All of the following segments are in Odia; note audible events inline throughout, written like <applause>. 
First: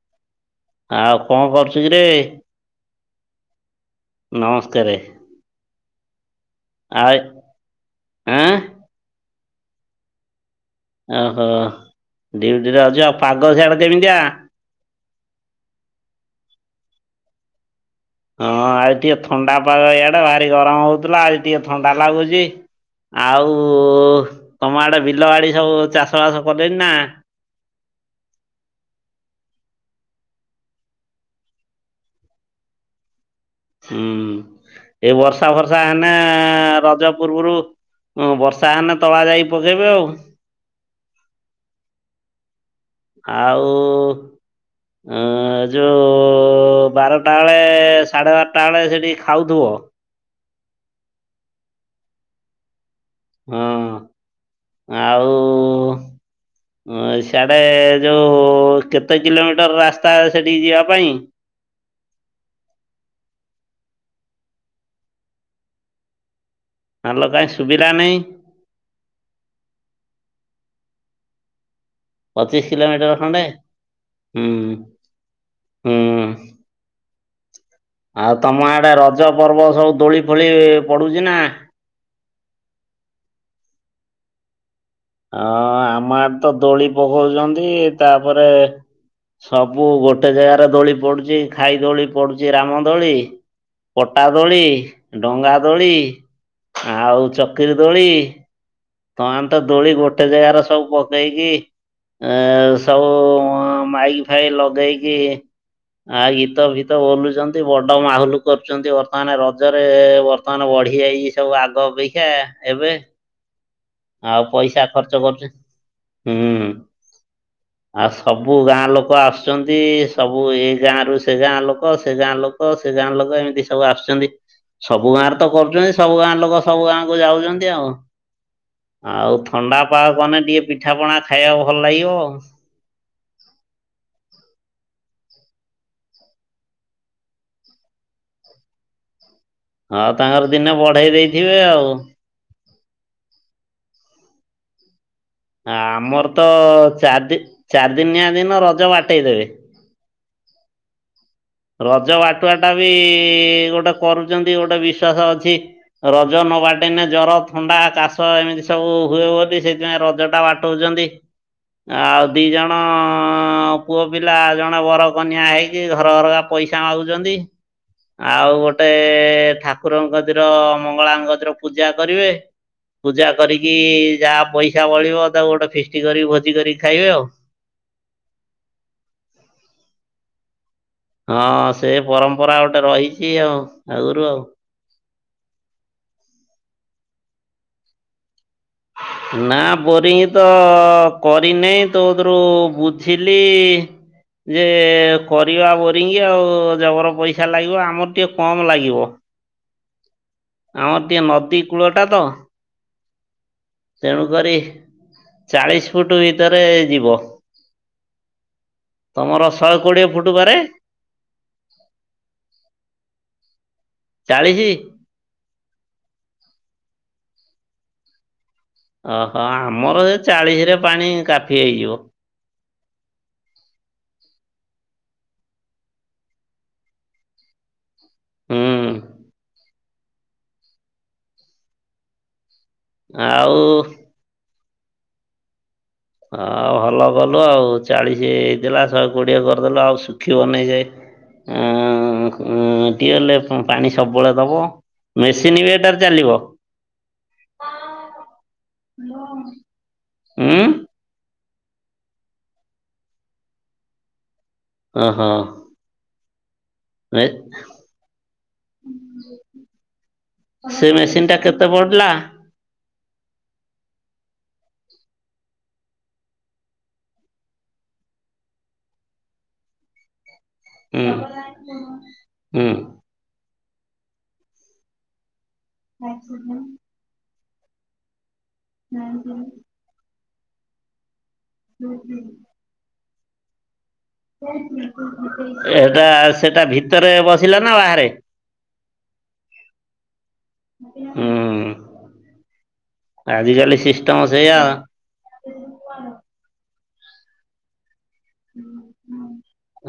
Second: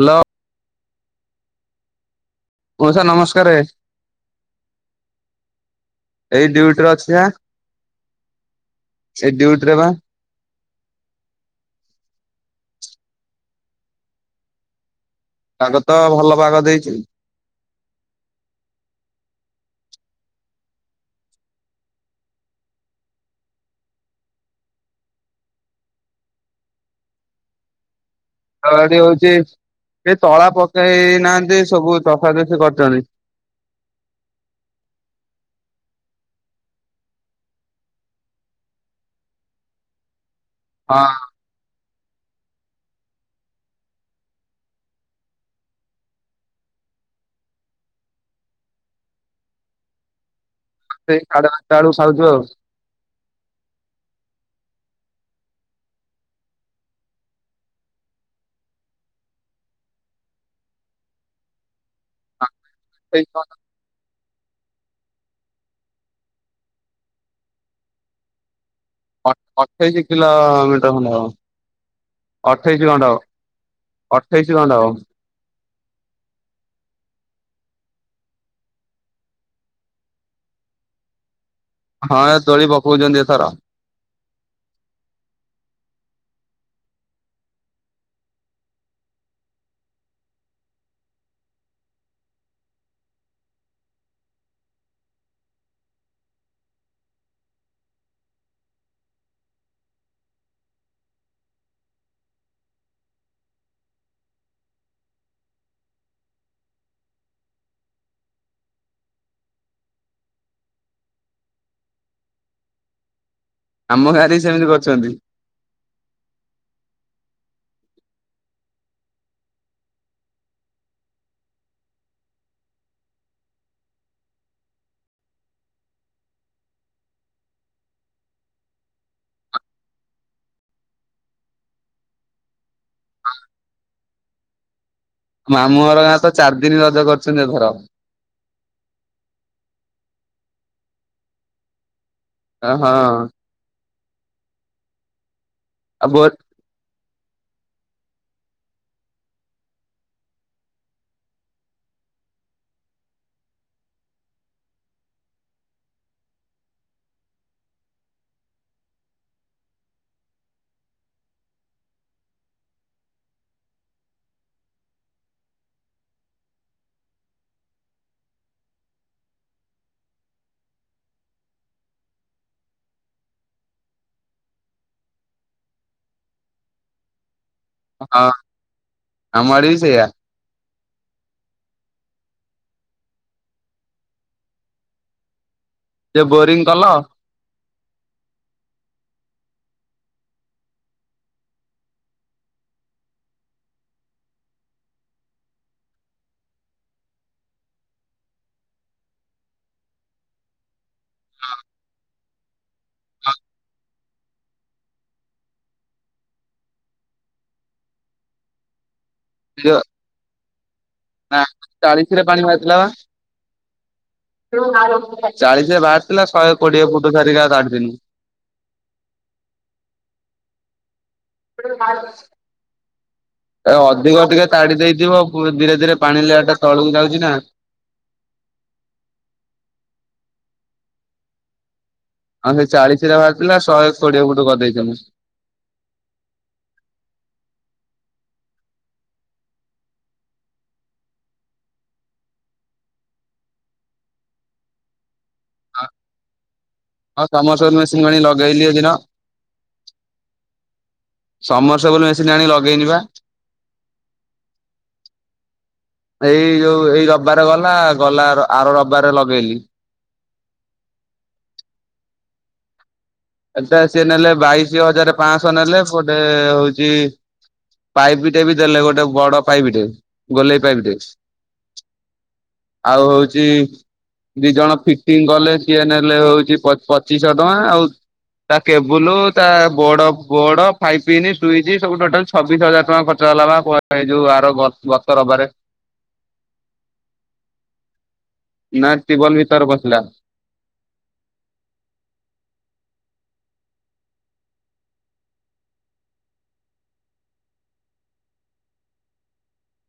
ହାଲୋ। ଆଉ କଣ କରୁଚୁ କିରେ? ମଉସା ନମସ୍କାରେ। ନମସ୍କାରେ ଏଇ ଡ୍ୟୁଟିରେ ଅଛି ଆଉ ଏ? ସେଇ ଡିଉଟି ରେ ବା। ଓହୋ ଡ୍ୟୁଟିରେ ଅଛ। ଆଉ ପାଗ ସିଆଡ଼େ କେମିତିଆ? ପାଗ ତ ଭଲ ପାଗ ଦେଇଚି। ହଁ ଆଜି ଟିକେ ଥଣ୍ଡା ପାଗ ଇଆଡେ ଭାରି ଗରମ ହଉଥିଲା ଆଜି ଟିକେ ଥଣ୍ଡା ଲାଗୁଚି। ଆଉ ତମ ଆଡ଼େ ବିଲ ବାଡ଼ି ସବୁ ଚାଷବାସ କଲେନି ନା? ଆଉ ଏଠି ହଉଚି ସେ ତଳା ପକେଇ ନାହାନ୍ତି ସବୁ ତଷା ତଷି କରିଚନ୍ତି। ହୁଁ ଏଇ ବର୍ଷା ଫର୍ଷା ହେନେ ରଜ ପୂର୍ବରୁ ହଁ ବର୍ଷା ହେଲେେ ତଳା ଯାଇକି ପକେଇବେ ଆଉ। ହଁ। ଆଉ ଅ ଯେଉଁ ବାରଟା ବେଳେ ସାଢ଼େ ବାରଟା ବେଳେ ସେଠି ଖାଉଥିବ। ସେଇ ସାଢ଼େ ବାରଟା ବେଳକୁ ସରୁଥିବ ଆଉ। ହଁ ଆଉ ହଁ ସିଆଡ଼େ ଯଉଁ କେତେ କିଲୋମିଟର ରାସ୍ତା ସେଠିକି ଯିବା ପାଇଁ? ହ <inaudible> ହାଲୋ କାହିଁ ଶୁଭିଲା ନାହିଁ? ଅ ଅଠେଇଶି କିଲୋ ମିଟର ଖଣ୍ଡେ ହବ। ପଚିଶ ଅଠେଇସି ଖଣ୍ଡେ କିଲୋମିଟର ହବ ହୁଁ ଅଠେଇସି ଖଣ୍ଡେ ହବ। ହୁଁ। ଆଉ ତମ ଆଡେ ରଜ ପର୍ବ ସବୁ ଦୋଳି ଫୋଳି ପଡୁଚି ନା? ହଁ ଏ ଦୋଳି ପକଉଚନ୍ତି ଏଥର। ହଁ ଆମ ଆଡେ ତ ଦୋଳି ପକଉଚନ୍ତି ତାପରେ ସବୁ ଗୋଟେ ଜାଗାରେ ଦୋଳି ପଡ଼ୁଚି। ଖାଇ ଦୋଳି ପଡ଼ୁଚି ରାମଦୋଳି। ପଟା ଦୋଳି, ଡଙ୍ଗା ଦୋଳି, ଆଉ ଚକିରିୀ ଦୋଳି। ତମେ ତ ଦୋଳି ଗୋଟେ ଜାଗାରେ ସବୁ ପକେଇକି ଏ ସବୁ ମାଇକ୍ ଫାଇକ ଲଗେଇକି ଆ ଗୀତ ଫୀତ ବୋଲୁଚନ୍ତି। ବଡ ମାହୁଲ କରୁଚନ୍ତି ବର୍ତ୍ତମାନ ରଜରେ। ବର୍ତମାନ ବଢି ଯାଇଚି ସବୁ ଆଗ ଅପେକ୍ଷା ଏବେ। ଆମ ଗାଁରେ ବି ଆଉ ସେମିତି ପଇସା କରିଛନ୍ତି। ଖର୍ଚ୍ଚ କରୁଚି ହୁଁ। ଆଉ ସବୁ ଗାଁ ଲୋକ ଆସୁଚନ୍ତି। ସବୁ ଏ ଗାଁ ରୁ ସେ ଗାଁ ଲୋକ ସେ ଗାଁ ଲୋକ କ ସେ ଗାଁ ଲୋକ ଏମିତି ସବୁ ଆସୁଚନ୍ତି। ସବୁ ଗାଁ ରେ ତ କରୁଛନ୍ତି ସବୁ ଗାଁରେ ଲୋକ ସବୁ ଗାଁ କ ଯାଉଛନ୍ତି ଆଉ। ଆଉ ଥଣ୍ଡା ମାନେ ଟିକେ ପିଠା ପଣା ଖାଇବାକୁ ଭଲ ଲାଗିବ ଆଉ। ଆ ମାମୁଁ ଘର ଗାଁ ରେ ତ ଚାରିଦିନି ରଜ କରୁଛନ୍ତି ଏ ଥର। ହଁ ତାଙ୍କର ଦିନେ ବଢେଇ ଦେଇଥିବେ ଆଉ। ଅ ହଁ। ଆଉ ବୋ ଆମର ତ ଚାରି ଦି ଚାରି ଦିନିଆ ଦିନ ରଜ ବାଟେଇ ଦେବେ। ରଜ ବାଟୁଆଟା ବି ଗୋଟେ କରୁଛନ୍ତି ଗୋଟେ ବିଶ୍ଵାସ ଅଛି। ରଜ ନ ବାଟନେ ଜର ଥଣ୍ଡା କାଶ ଏମିତି ସବୁ ହୁଏ ବୋଲି ସେଥିପାଇଁ ରଜ ଟା ବା ଉଚନ୍ତି। ଆଉ ଦି ଜଣ ପୁଅ ପିଲା ଜଣେ ବରକନ୍ୟା ହେଇକି ଘର ଘର କା ପଇସା ମାଗୁଛନ୍ତି। ଆଉ ଗୋଟେ ଠାକୁରଙ୍କ କତିର ମଙ୍ଗଳା ଙ୍କ କତିର ପୂଜା କରିବେ। ପୂଜା କରିକି ଯାହା ପଇସା ବଳିବ ତାକୁ ଗୋଟେ ଫିଷ୍ଟି କରିକି ଭୋଜି କରିକି ଖାଇବେ ଆଉ। ହଁ ଆମ ଆଡ଼େ ବି ସେୟା। ହଁ ସେ ପରମ୍ପରା ଗୋଟେ ରହିଛି ଆଉ ଆଗରୁ ଆଉ। ସେ ବୋରିଙ୍ଗି କଲ? ନା ବୋରିଙ୍ଗି ତ କରିନେଇଁ ତୋକତୁରୁ ବୁଝିଲି। ଯେ କରିବା ବୋରିଙ୍ଗ ଆଉ ଜବର ପଇସା ଲାଗିବ ଆମର ଟିକେ କମ ଲାଗିବ। ଆମର ଟିକେ ନଦୀ କୂଳଟା ତ। ତେଣୁ କରି ଚାଳିଶ ଫୁଟ ଭିତରେ ଯିବ। ତମର ଶହେ କୋଡିଏ ଫୁଟ ପାରେ। ନା ଚାଳିଶ ରେ ପାଣି ଚାଳିଶି? ବାହାରିଥିଲାପା। ଚାଳିଶ ରେ ବାହାରିଥିଲା ଶହେ କୋଡିଏ ଫୁଟ ପରିକା ତାଡିଥିଲି। ଓହୋ ଆମର ଏ ଚାଳିଶ ରେ ପାଣି କାଫି ହେଇଯିବ। ଏ ଅଧିକ ଟିକେ ତାଡି ଦେଇଥିବ ଧୀରେ ଧୀରେ ପାଣି ଲେୟାର ଟା ତଳକୁ ଯାଉଛି ନା। ହୁଁ। ଆମର ସେ ଚାଳିଶିରେ ବାହାରିଥିଲା ଆଉ ଶହେ କୋଡିଏ ଫୁଟ କରିଦେଇ ଥିନୁ। ହଉ ଭଲ କଲୁ ଆଉ ଚାଳିଶ ହେଇଥିଲା ଶହେ କୋଡିଏ କରିଦେଲୁ ଆଉ ଶୁଖିବ ବନିଜେ। ଉଁ ଉଁ ଟିଅଲ ରେ ପାଣି ସବୁବେଳେ ଦବ। ମେସିନ୍ ବି ଏଟାରେ ଚାଲିବ। ହଁ ସମର୍ଥନ ସେବୁଲ ମେସିନ୍ ଆଣିକି ଲଗେଇଲିି। ହାଲୋ ହୁଁ। ସମରସ ସେବୁଲ ମେସିନ୍ ଆଣି ଲଗେଇନି ବା। ଓ ହଁ। ଏଇ ଯୋଉ ଏଇ ରବିବାର ଗଲା ଗଲା ଆର ରବିବାରରେ ଲଗେଇଲି। ସେ ମେସିନ୍ ଟା କେତେ ପଡିଲା? ଏଟା ସିଏ ନେଲେ ବାଇଶି ହଜାର ପାଞ୍ଚଶହ ନେଲେ ପଟେ ହଉଛି। ପାଇପ୍ ଟେ ବି ଦେଲେ ଗୋଟେ ବଡ ପାଇପ୍ ଟେ। ଗୋଲେଇ ପାଇବି ଟେ ହୁଁ ହୁଁ। ଆଉ ହଉଛି ଦି ଜଣ ଫିଟିଙ୍ଗ କଲେ ସିଏ ନେଲେ ହଉଛି ପ ପଚିଶହ ଟଙ୍କା ଆଉ। ତା କେବୁଲ ତା ବୋର୍ଡ ବୋର୍ଡ ଫାଇପ ପିନ ସୁଇଜି ସବୁ ଟୋଟାଲ ଛବିଶ ହଜାର ଟା ଖର୍ଚ ହେଲା ବା ଏ ଯଉ ଆ ଏଟା ସେଟା ଭିତରେ ବସିଲା ନା ବାହାରେ? ନା ଟିବଲ ଭିତରେ ବସିଲା। ହୁଁ, ଆଜିିକାଲି ସିଷ୍ଟମ ସେଇଆ।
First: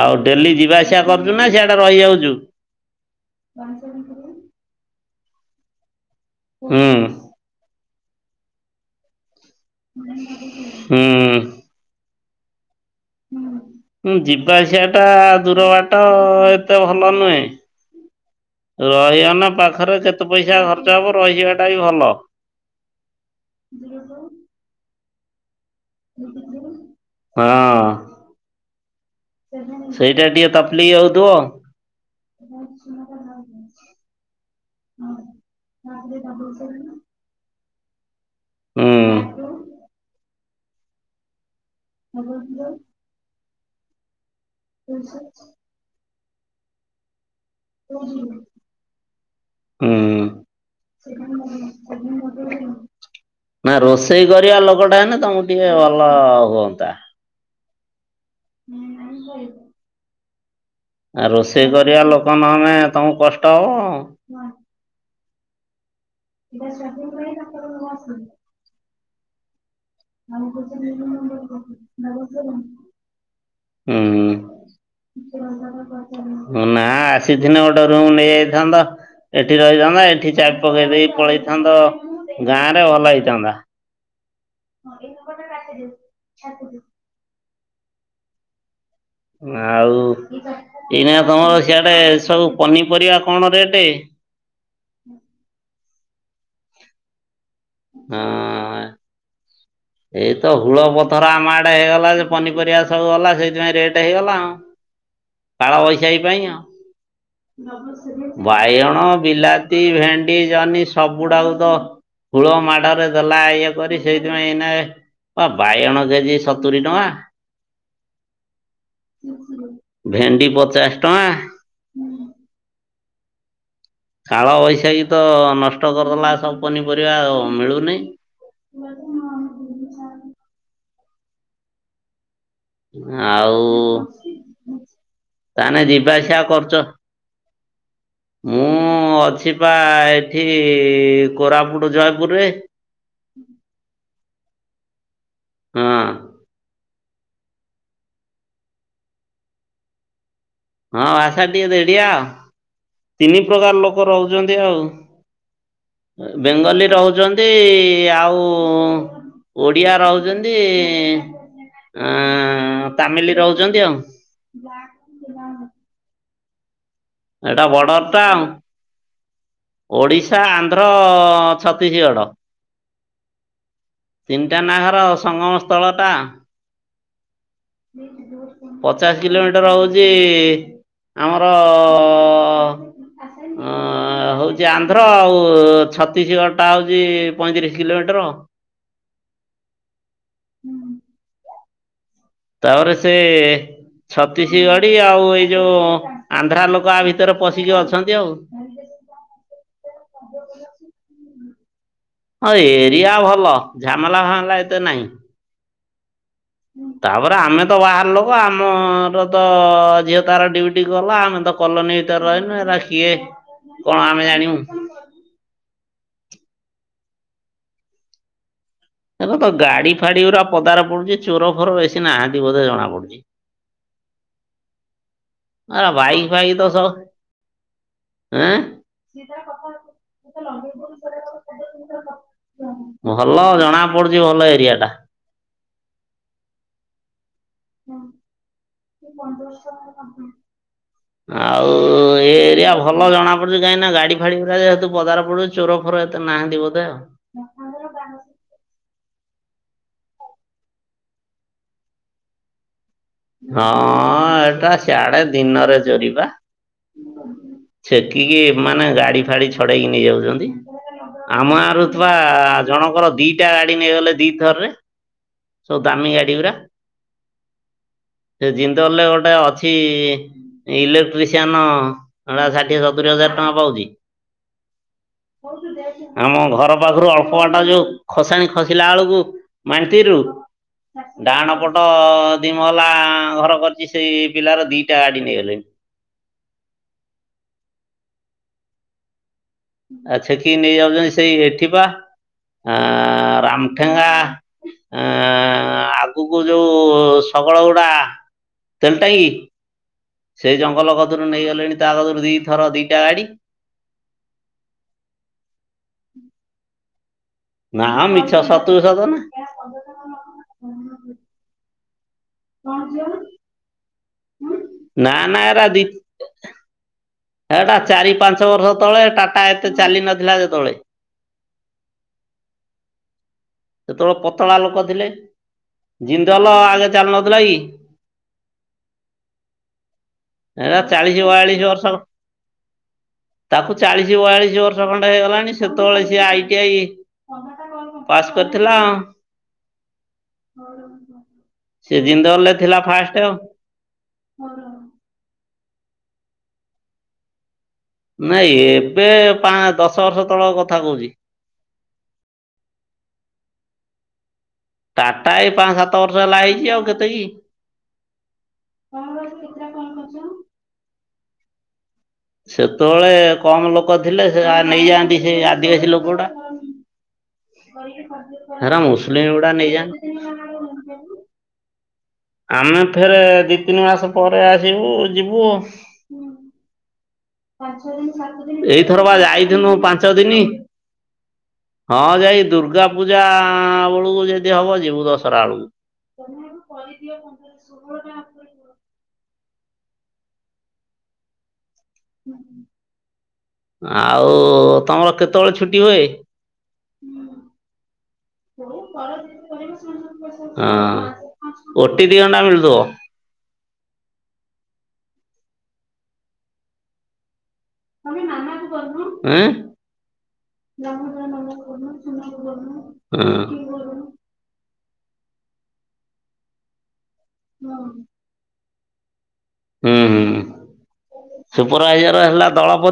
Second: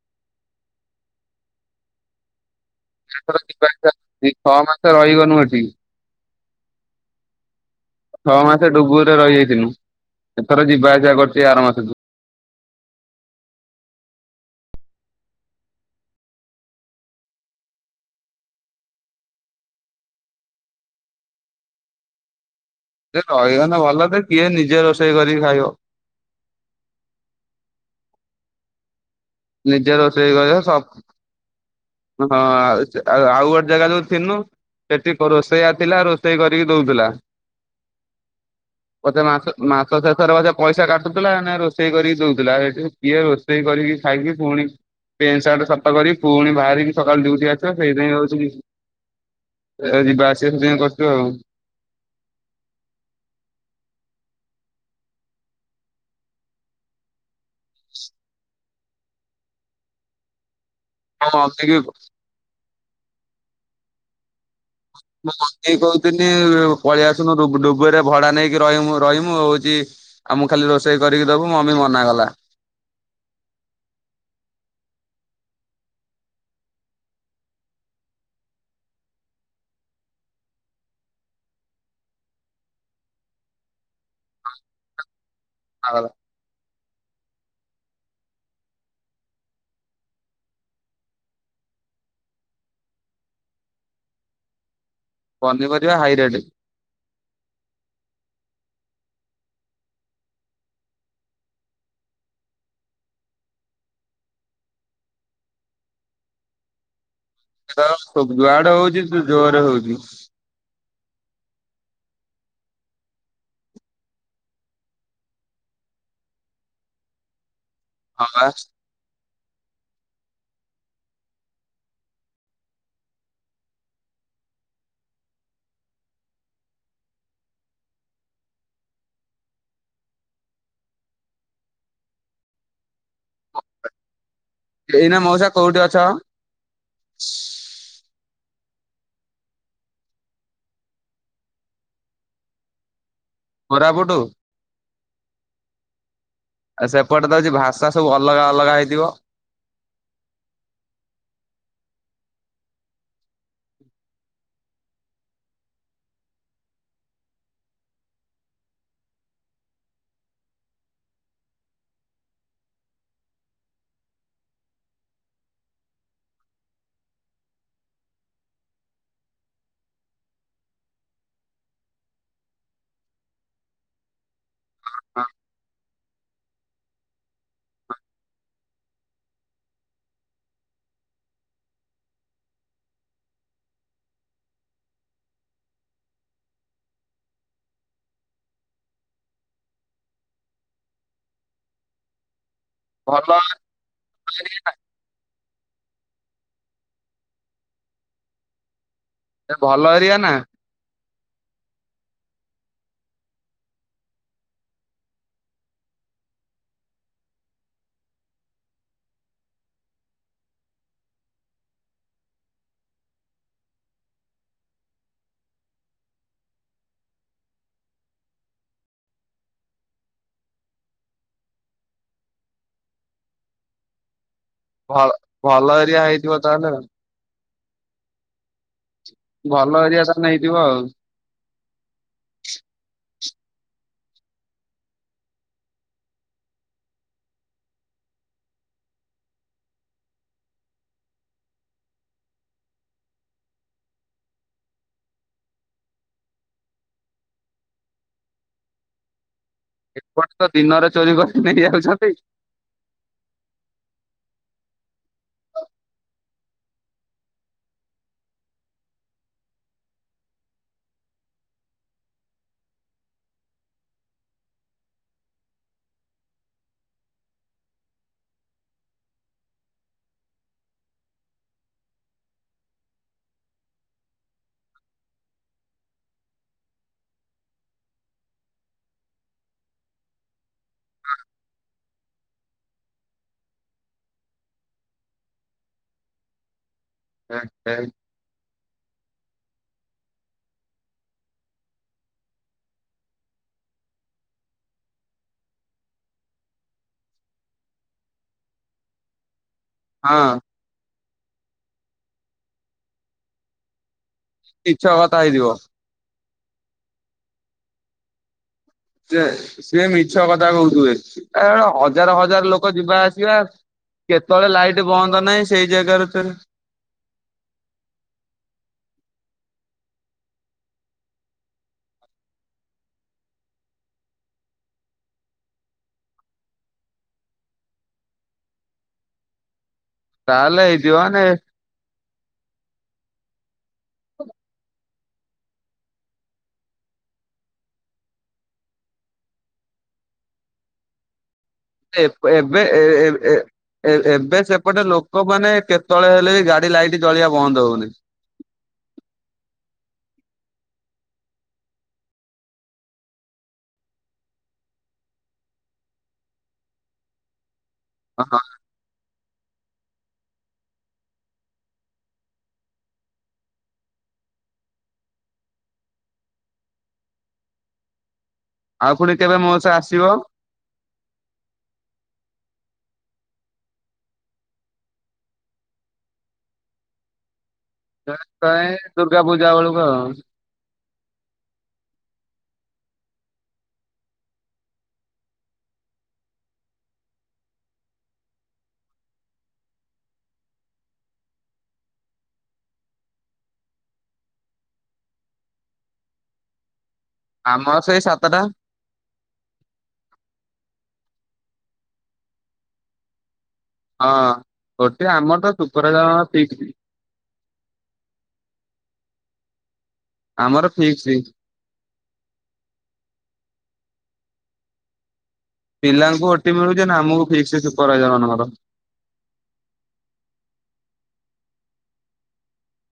ଆଉ ଡେଲି ଯିବା ଆସିବା କରୁଛୁ ନା ସେଆଡେ ରହିଯାଉଛୁ? <unintelligible> ଛଅ ମାସ ରହିଗନୁ ହେଠି। ହୁଁ। ଛଅ ମାସ ଡୁବୁରିରେ ରହିଯାଇଥିଲୁଁ। ଏଥର ଯିବା ଆସିବା ହୁଁ। କରୁଛି ଆର ମାସଠୁ ହୁଁ ଯିବା ଆସିବା ଟା ଦୂର ବାଟ ଏତେ ଭଲ ନୁହେଁ ରହିଯାଉନା ପାଖରେ କେତେ ପଇସା ଖର୍ଚ୍ଚ ହବ, ରହିଯିବାଟା ବି ଭଲ। ସେ ରହିଗଲେ ଭଲ ଯେ, କିଏ ନିଜେ ରୋଷେଇ କରିକି ଖାଇବ? ହଁ। ନିଜେ ସେଇଟା ରୋଷେଇ ଟିକେ କରିବ ସବ ତକଲିିକ୍ ହଉଥିବ। ହଁ ଆଉ ଆଉ ଗୋଟେ ଜାଗା ଯୋଉ ଥିଲୁଁ ସେଠି କ ରୋଷେଇଆ ଥିଲା ରୋଷେଇ କରିକି ଦଉଥିଲା। ହୁଁ। ବୋଧେ ମାସ ମାସ ଶେଷରେ ବୋଧେ ପଇସା କାଟୁଥିଲା ନା ରୋଷେଇ କରିକି ଦଉଥିଲା ସେଇଠି କିଏ ରୋଷେଇ କରିକି ଖାଇକି ପୁଣି ପେନ୍ଟ ସାର୍ଟ ସଫା କରିକି, ପୁଣି ବାହାରିକି ସକାଳୁ ଡ୍ୟୁଟି ଆସି ସେଇଥିପାଇଁ ହଉଛି ହୁଁ ଯିବା ଆସିବା ସେଥିପାଇଁ କରୁଛୁ ଆଉ ନା ରୋଷେଇ କରିବା ଲୋକଟା ହେଲେ ତମକୁ ଟିକେ ଭଲ ହୁଅନ୍ତା। <inaudible> ଆ ମୋ ମମି ରୋଷେଇ କି କରିବା ଲୋକ ନହେଲେ ତମକୁ କଷ୍ଟ ହବ। ମୁଁ ବଙ୍କେଇ କହୁଥିଲି ପଳେଇଆସୁନୁ ଡୁବୁ ଡୁବୁରୀରେ ଭଡା ନେଇକି କି ରହିମୁ ରହିମୁ ହଉଛି <unintelligible> ଆମକୁ ହୁଁ। ଖାଲି ନା ରୋଷେଇ କରିକି ଦବୁ ମମି ମନା ଆସିିଥିନେ କଲା ଗୋଟେ ରୁମ ନେଇ ଯାଇଥାନ୍ତ। ଏଠି ରହିଥାନ୍ତ ଏଠି ଚାବି ପକେଇ ଦେଇକି ପଳେଇଥାନ୍ତ ଗାଁରେ ଭଲ ହେଇଥାନ୍ତା। ହଁ ଏଇ ନମ୍ବରଟା ମନା କଲା <unintelligible> ଆଉ ଏଇନା ତମ ସିଆଡେ ସବୁ ପନିପରିବା କଣ ରେଟ୍? ପନିପରିବା ହାଇ ରେଟ୍। ହଁ। ଏଇତ ହୁଳ ପଥର ଆମ ଆଡେ ହେଇଗଲା ଯେ ପନିପରିବା ସବୁ ଗଲା, ସେଇଥିପାଇଁ ରେଟ ହେଇଗଲା ଆଉ। କାଳ ବୈଶାଖୀ ପାଇଁ ଆଉ। ଯୁଆଡେ ହଉଛି ବାଇଗଣ, ଜୋରରେ ବିଲାତି, ହଉଛି ଭେ ଇ ଜହ୍ନି ସବୁଡାକୁତ ହୁଳ ମାଡରେ ଦେଲା ଇଏ କରି ସେଇଥିପାଇଁ ଏଇନା ଅ ବାଇଗଣ କେଜି ସତୁରି ଟଙ୍କା। ହଁ ବା ଭେଣ୍ଡି ପଚାଶ ଟଙ୍କା। କାଳ ବୈଶାଖୀ ତ ନଷ୍ଟ କରିଦେଲା ସବୁ ପନିପରିବା ଆଉ ମିଳୁନି। <unintelligible> ଆଉ ଏଇନା ମଉସା କୋଉଠି ତାମାନେ ଅଛ? ଯିବା ଆସିବା କରୁଛ? ମୁଁ ମୁଁ ଅଛି ପା ଏଠି କୋରାପୁଟ, ଜୟପୁରରେ। କୋରାପୁଟୁ ହଁ। ଆଉ ସେପଟେ ତ ହଉଛି ଭାଷା ସବୁ ଅଲଗା ଅଲଗା ହେଇଥିବ? ହଁ ଆସା ଟିକେ ଦେଡ଼ିଆ ଆଉ। ତିନି ପ୍ରକାର ଲୋକ ରହୁଚନ୍ତି ଆଉ। ବେଙ୍ଗଲୀ ରହୁଚନ୍ତି ଆଉ ଓଡ଼ିଆ ରହୁଚନ୍ତି ଆ ତାମିଲ୍ ରହୁଚନ୍ତି ଆଉ। <unintelligible> ଏଟା ବୋର୍ଡରଟା ଆଉ। ଓଡ଼ିଶା, ଆନ୍ଧ୍ର, ଛତିଶଗଡ଼। ତିନିଟା ନାଖର ସଙ୍ଗମ ସ୍ଥଳଟା। ପଚାଶେ କିଲୋମିଟର୍ ହଉଚି ଆମର ଅ ହେଉଚି ଆନ୍ଧ୍ର ଆଉ ଛତିଶଗଡ଼ଟା ହେଉଚି ପଇଁତିରିଶ କିଲୋମିଟର୍। ତାପରେ ସେ ଭଲ ଛତିଶଗ ଟି ଆଉ ଏଇଯୋଉ ଆନ୍ଧ୍ରା ଲୋକ ଆଭିତରେ ପଶିକି ଅଛନ୍ତି ଆଉ। ସେ ଭଲ ହେରଆନା? ହଁ ଏରିଆ ଭଲ ଝାମେଲା ଫାମଲା ଏତେ ନାହିଁ। ତାପରେ ଆମେତ ବାହାର ଲୋକ ଆମରତ ଝିଅ ତାର ଡିଉଟି ଗଲା ଆମେତ କଲୋନୀ ଭିତରେ ରହିଁନି ଏରା କିଏ କଣ ଆମେ ଜାଣିବୁ। ଏରାତ ଗାଡ଼ି ଫାଡ଼ି ଗୁରା ପଦାରେ ପଡ଼ୁଚି ଚୋର ଫୋର ବେଶୀ ନାହାନ୍ତି ବୋଧେ ଜଣା ପଡ଼ୁଚି। ଭ ଭଲ ଏରା ଏରିଆ ବାଇକ୍ ହେଇଥିବ ଫାଇକତ ତାହେଲେ ଆଉ। ସବୁ ଏଁ ଭଲ ଏରିଆତ ତାହେନେ ହେଇଥିବ ଆଉ। ଭଲ ଜଣା ପଡ଼ୁଚି ଭଲ ଏରିଆଟା। ହଁ <unintelligible> <inaudible> ଆଉ ଏ ଏରିଆ ଭଲ ଜଣା ପଡ଼ୁଚି କାହିଁକିନା ଗାଡ଼ି ଫାଡ଼ି ଗୁଡ଼ା ଯେହେତୁ ପଦାରେ ପଡ଼ୁଚି ଚୋର ଫୋର ଏତେ ନାହାନ୍ତି ବୋଧେ ଆଉ। ଏପଟେତ ଦିନରେ ଚୋରି କରି ନେଇ ଯାଉଚନ୍ତି। ହଁ ଏଟା ସିଆଡ଼େ ଦିନରେ ଚୋରିପା। ଛେକିକି ମାନେ ଗାଡ଼ି ଫାଡ଼ି ଛଡ଼େଇକି ନେଇ ଯାଉଚନ୍ତି। ଆମ ଗାଁରୁ ଥିବା ଜଣଙ୍କର ଦିଟା ଗାଡ଼ି ନେଇଗଲେ ଦିଥରରେ। ସବୁ ଦାମୀ ଗାଡ଼ି ଉରା। ସେ ଜିନ୍ଦଲରେ ଗୋଟେ ଅଛି ଇଲେକ୍ଟ୍ରିସିଆନ ହେଟା ଷାଠିଏ ସତୁରି ହଜାର ଟଙ୍କା ପାଉଚି <inaudible> ହଉତୁ ଦେ ଆମ ଘର ପାଖରୁ ଅଳ୍ପ ବାଟ ଯୋଉ ଖସାଣି ଖସିଲା ବେଳକୁ ମାନ୍ତିରୀରୁ ଡାହାଣ ପଟ ଦି ମହଲା ଘର କରିଚି ସେଇ ପିଲାର ଦିଟା ଗାଡ଼ି ନେଇଗଲେଣି। <unintelligible> ଆଛେକିକି ନେଇ ଯାଉଚନ୍ତି ସେଇ ଏଠିବା ଆ ରାମଠେଙ୍ଗା ଆ ଆଗକୁ ଯୋଉ ଶଗଡ଼ ଗୁଡ଼ା ତେଲଟାଙ୍କି ହଁ। ସେ ଜଙ୍ଗଲ କତରୁ ନେଇଗଲେଣି ତାକତରୁ ଦିଥର ଦିଇଟା ଗାଡ଼ି। ମିଛ କଥା ହେଇଥିବ। ନାଁ ମିଛ ସ୍ ସେ ସିଏ ମିଛ କଥା କହୁଥିବେ, ଏ ହଜାର ହଜାର ଲୋକ ଯିବା ଆସିବା କେତେବେଳେ ଲାଇଟ ନା ବନ୍ଦ ନା ନାହିଁ ଏରା ସେଇ ଦି ଜାଗାରେ ଏଟା ଚାରି ପାଞ୍ଚ ବର୍ଷ ତଳେ ଟାଟା ଏତେ ଚାଲି ନଥିଲା ଯେତବେଳେ। ସେତେବେଳେ ପତଳା ଲୋକ ଥିଲେ ଜିନ୍ଦଲ ଆଗେ ଚାଲି ନଥିଲା କି। ତାହେଲେ ହେଲା ହେଇଥିବ ମାନେ ଚାଳିଶ ବୟାଳିଶ ବର୍ଷ ତାକୁ ଚାଳିଶ ବୟାଳିଶ ବର୍ଷ ଖଣ୍ଡେ ହେଇଗଲାଣି ସେତେବେଳେ ସିଏ ଆଇ ଟି ଆଇ ପାସ୍ କରିଥିଲା। ସେ ଏ- ଜିନ୍ଦଲରେ ଏବେ ଥିଲା ଏ ଏ ଫାଷ୍ଟ ଆଉ। ଏ ଏ ଏବେ ସେପଟେ ଲୋକମାନେ କେତେବେଳେ ହେଲେ ବି ଗାଡି ଲାଇଟ ଜଳିବା ବନ୍ଦ ହଉନି। ନାଇଁ ଏବେ ପାଆଁ ଦଶ ବର୍ଷ ତଳ କଥା କହୁଛି। ଟାଟା ଏଇ ପାଞ୍ଚ ସାତ ବର୍ଷ ହେଲା ହେଇଛି ଆଉ କେତେ କି। <unintelligible> <unintelligible> ସେତେବେଳେ କମ ଲୋକ ଥିଲେ ସେ ଆ ନେଇଯାଆନ୍ତି ସେ ଆଦିବାସୀ ଲୋକ ଟା। ହେରା ଆଉ ପୁଣି ମୁସଲିମ କେବେ ଗୁଡା ମୋ ସହ ଆସିବ ନେଇଯାନ୍ତି। ଆମେ ଫେର ଦି ତିନି ମାସ ପରେ ଆସିବୁ ଯିବୁ। କାଇଁ ଏଇଥର ବା ଦୁର୍ଗା ପୂଜା ଯାଇଥିଲୁ ବେଳକୁ ଆଉ। ପାଞ୍ଚ ଦିନି। ହଁ ଯାଇ ଦୁର୍ଗା ପୂଜା ଆଁ ବେଳକୁ ଯଦି ହବ ଯିବୁ ଦଶହରା ବେଳକୁ। ତମେ ଏବୁ କରିଦିଅ ପନ୍ଦର ଷୋହଳ ଟା ଆାତ। ହୁଁ। ଆଉ ତମର କେତେବେଳେ ଛୁଟି ହୁଏ? ଆମର ସେଇ ସାତଟା। ହଁ ଓଟି ଦେଇ ଅଣ୍ଡା ମିଳୁଥିବ। ହଁ ଗୋଟେ ଆମର ତ ସୁପର ଜଣ ଷ୍ଟ୍ରୀଟ। ଆମେ ନାନାକ କରନୁ ଆମର ଜାମ ଫିକ୍ସ ନାନା କରୁ। <unintelligible> ପିଲାଙ୍କୁ ଓଟି ମିଳୁଛି ନା ଆମକୁ ଫିକ୍ସ ସୁପରଭାଇଜର ମାନଙ୍କର ହୁଁ ହୁଁ ସୁପରଭାଇଜର ହେଲା ଦଳପତି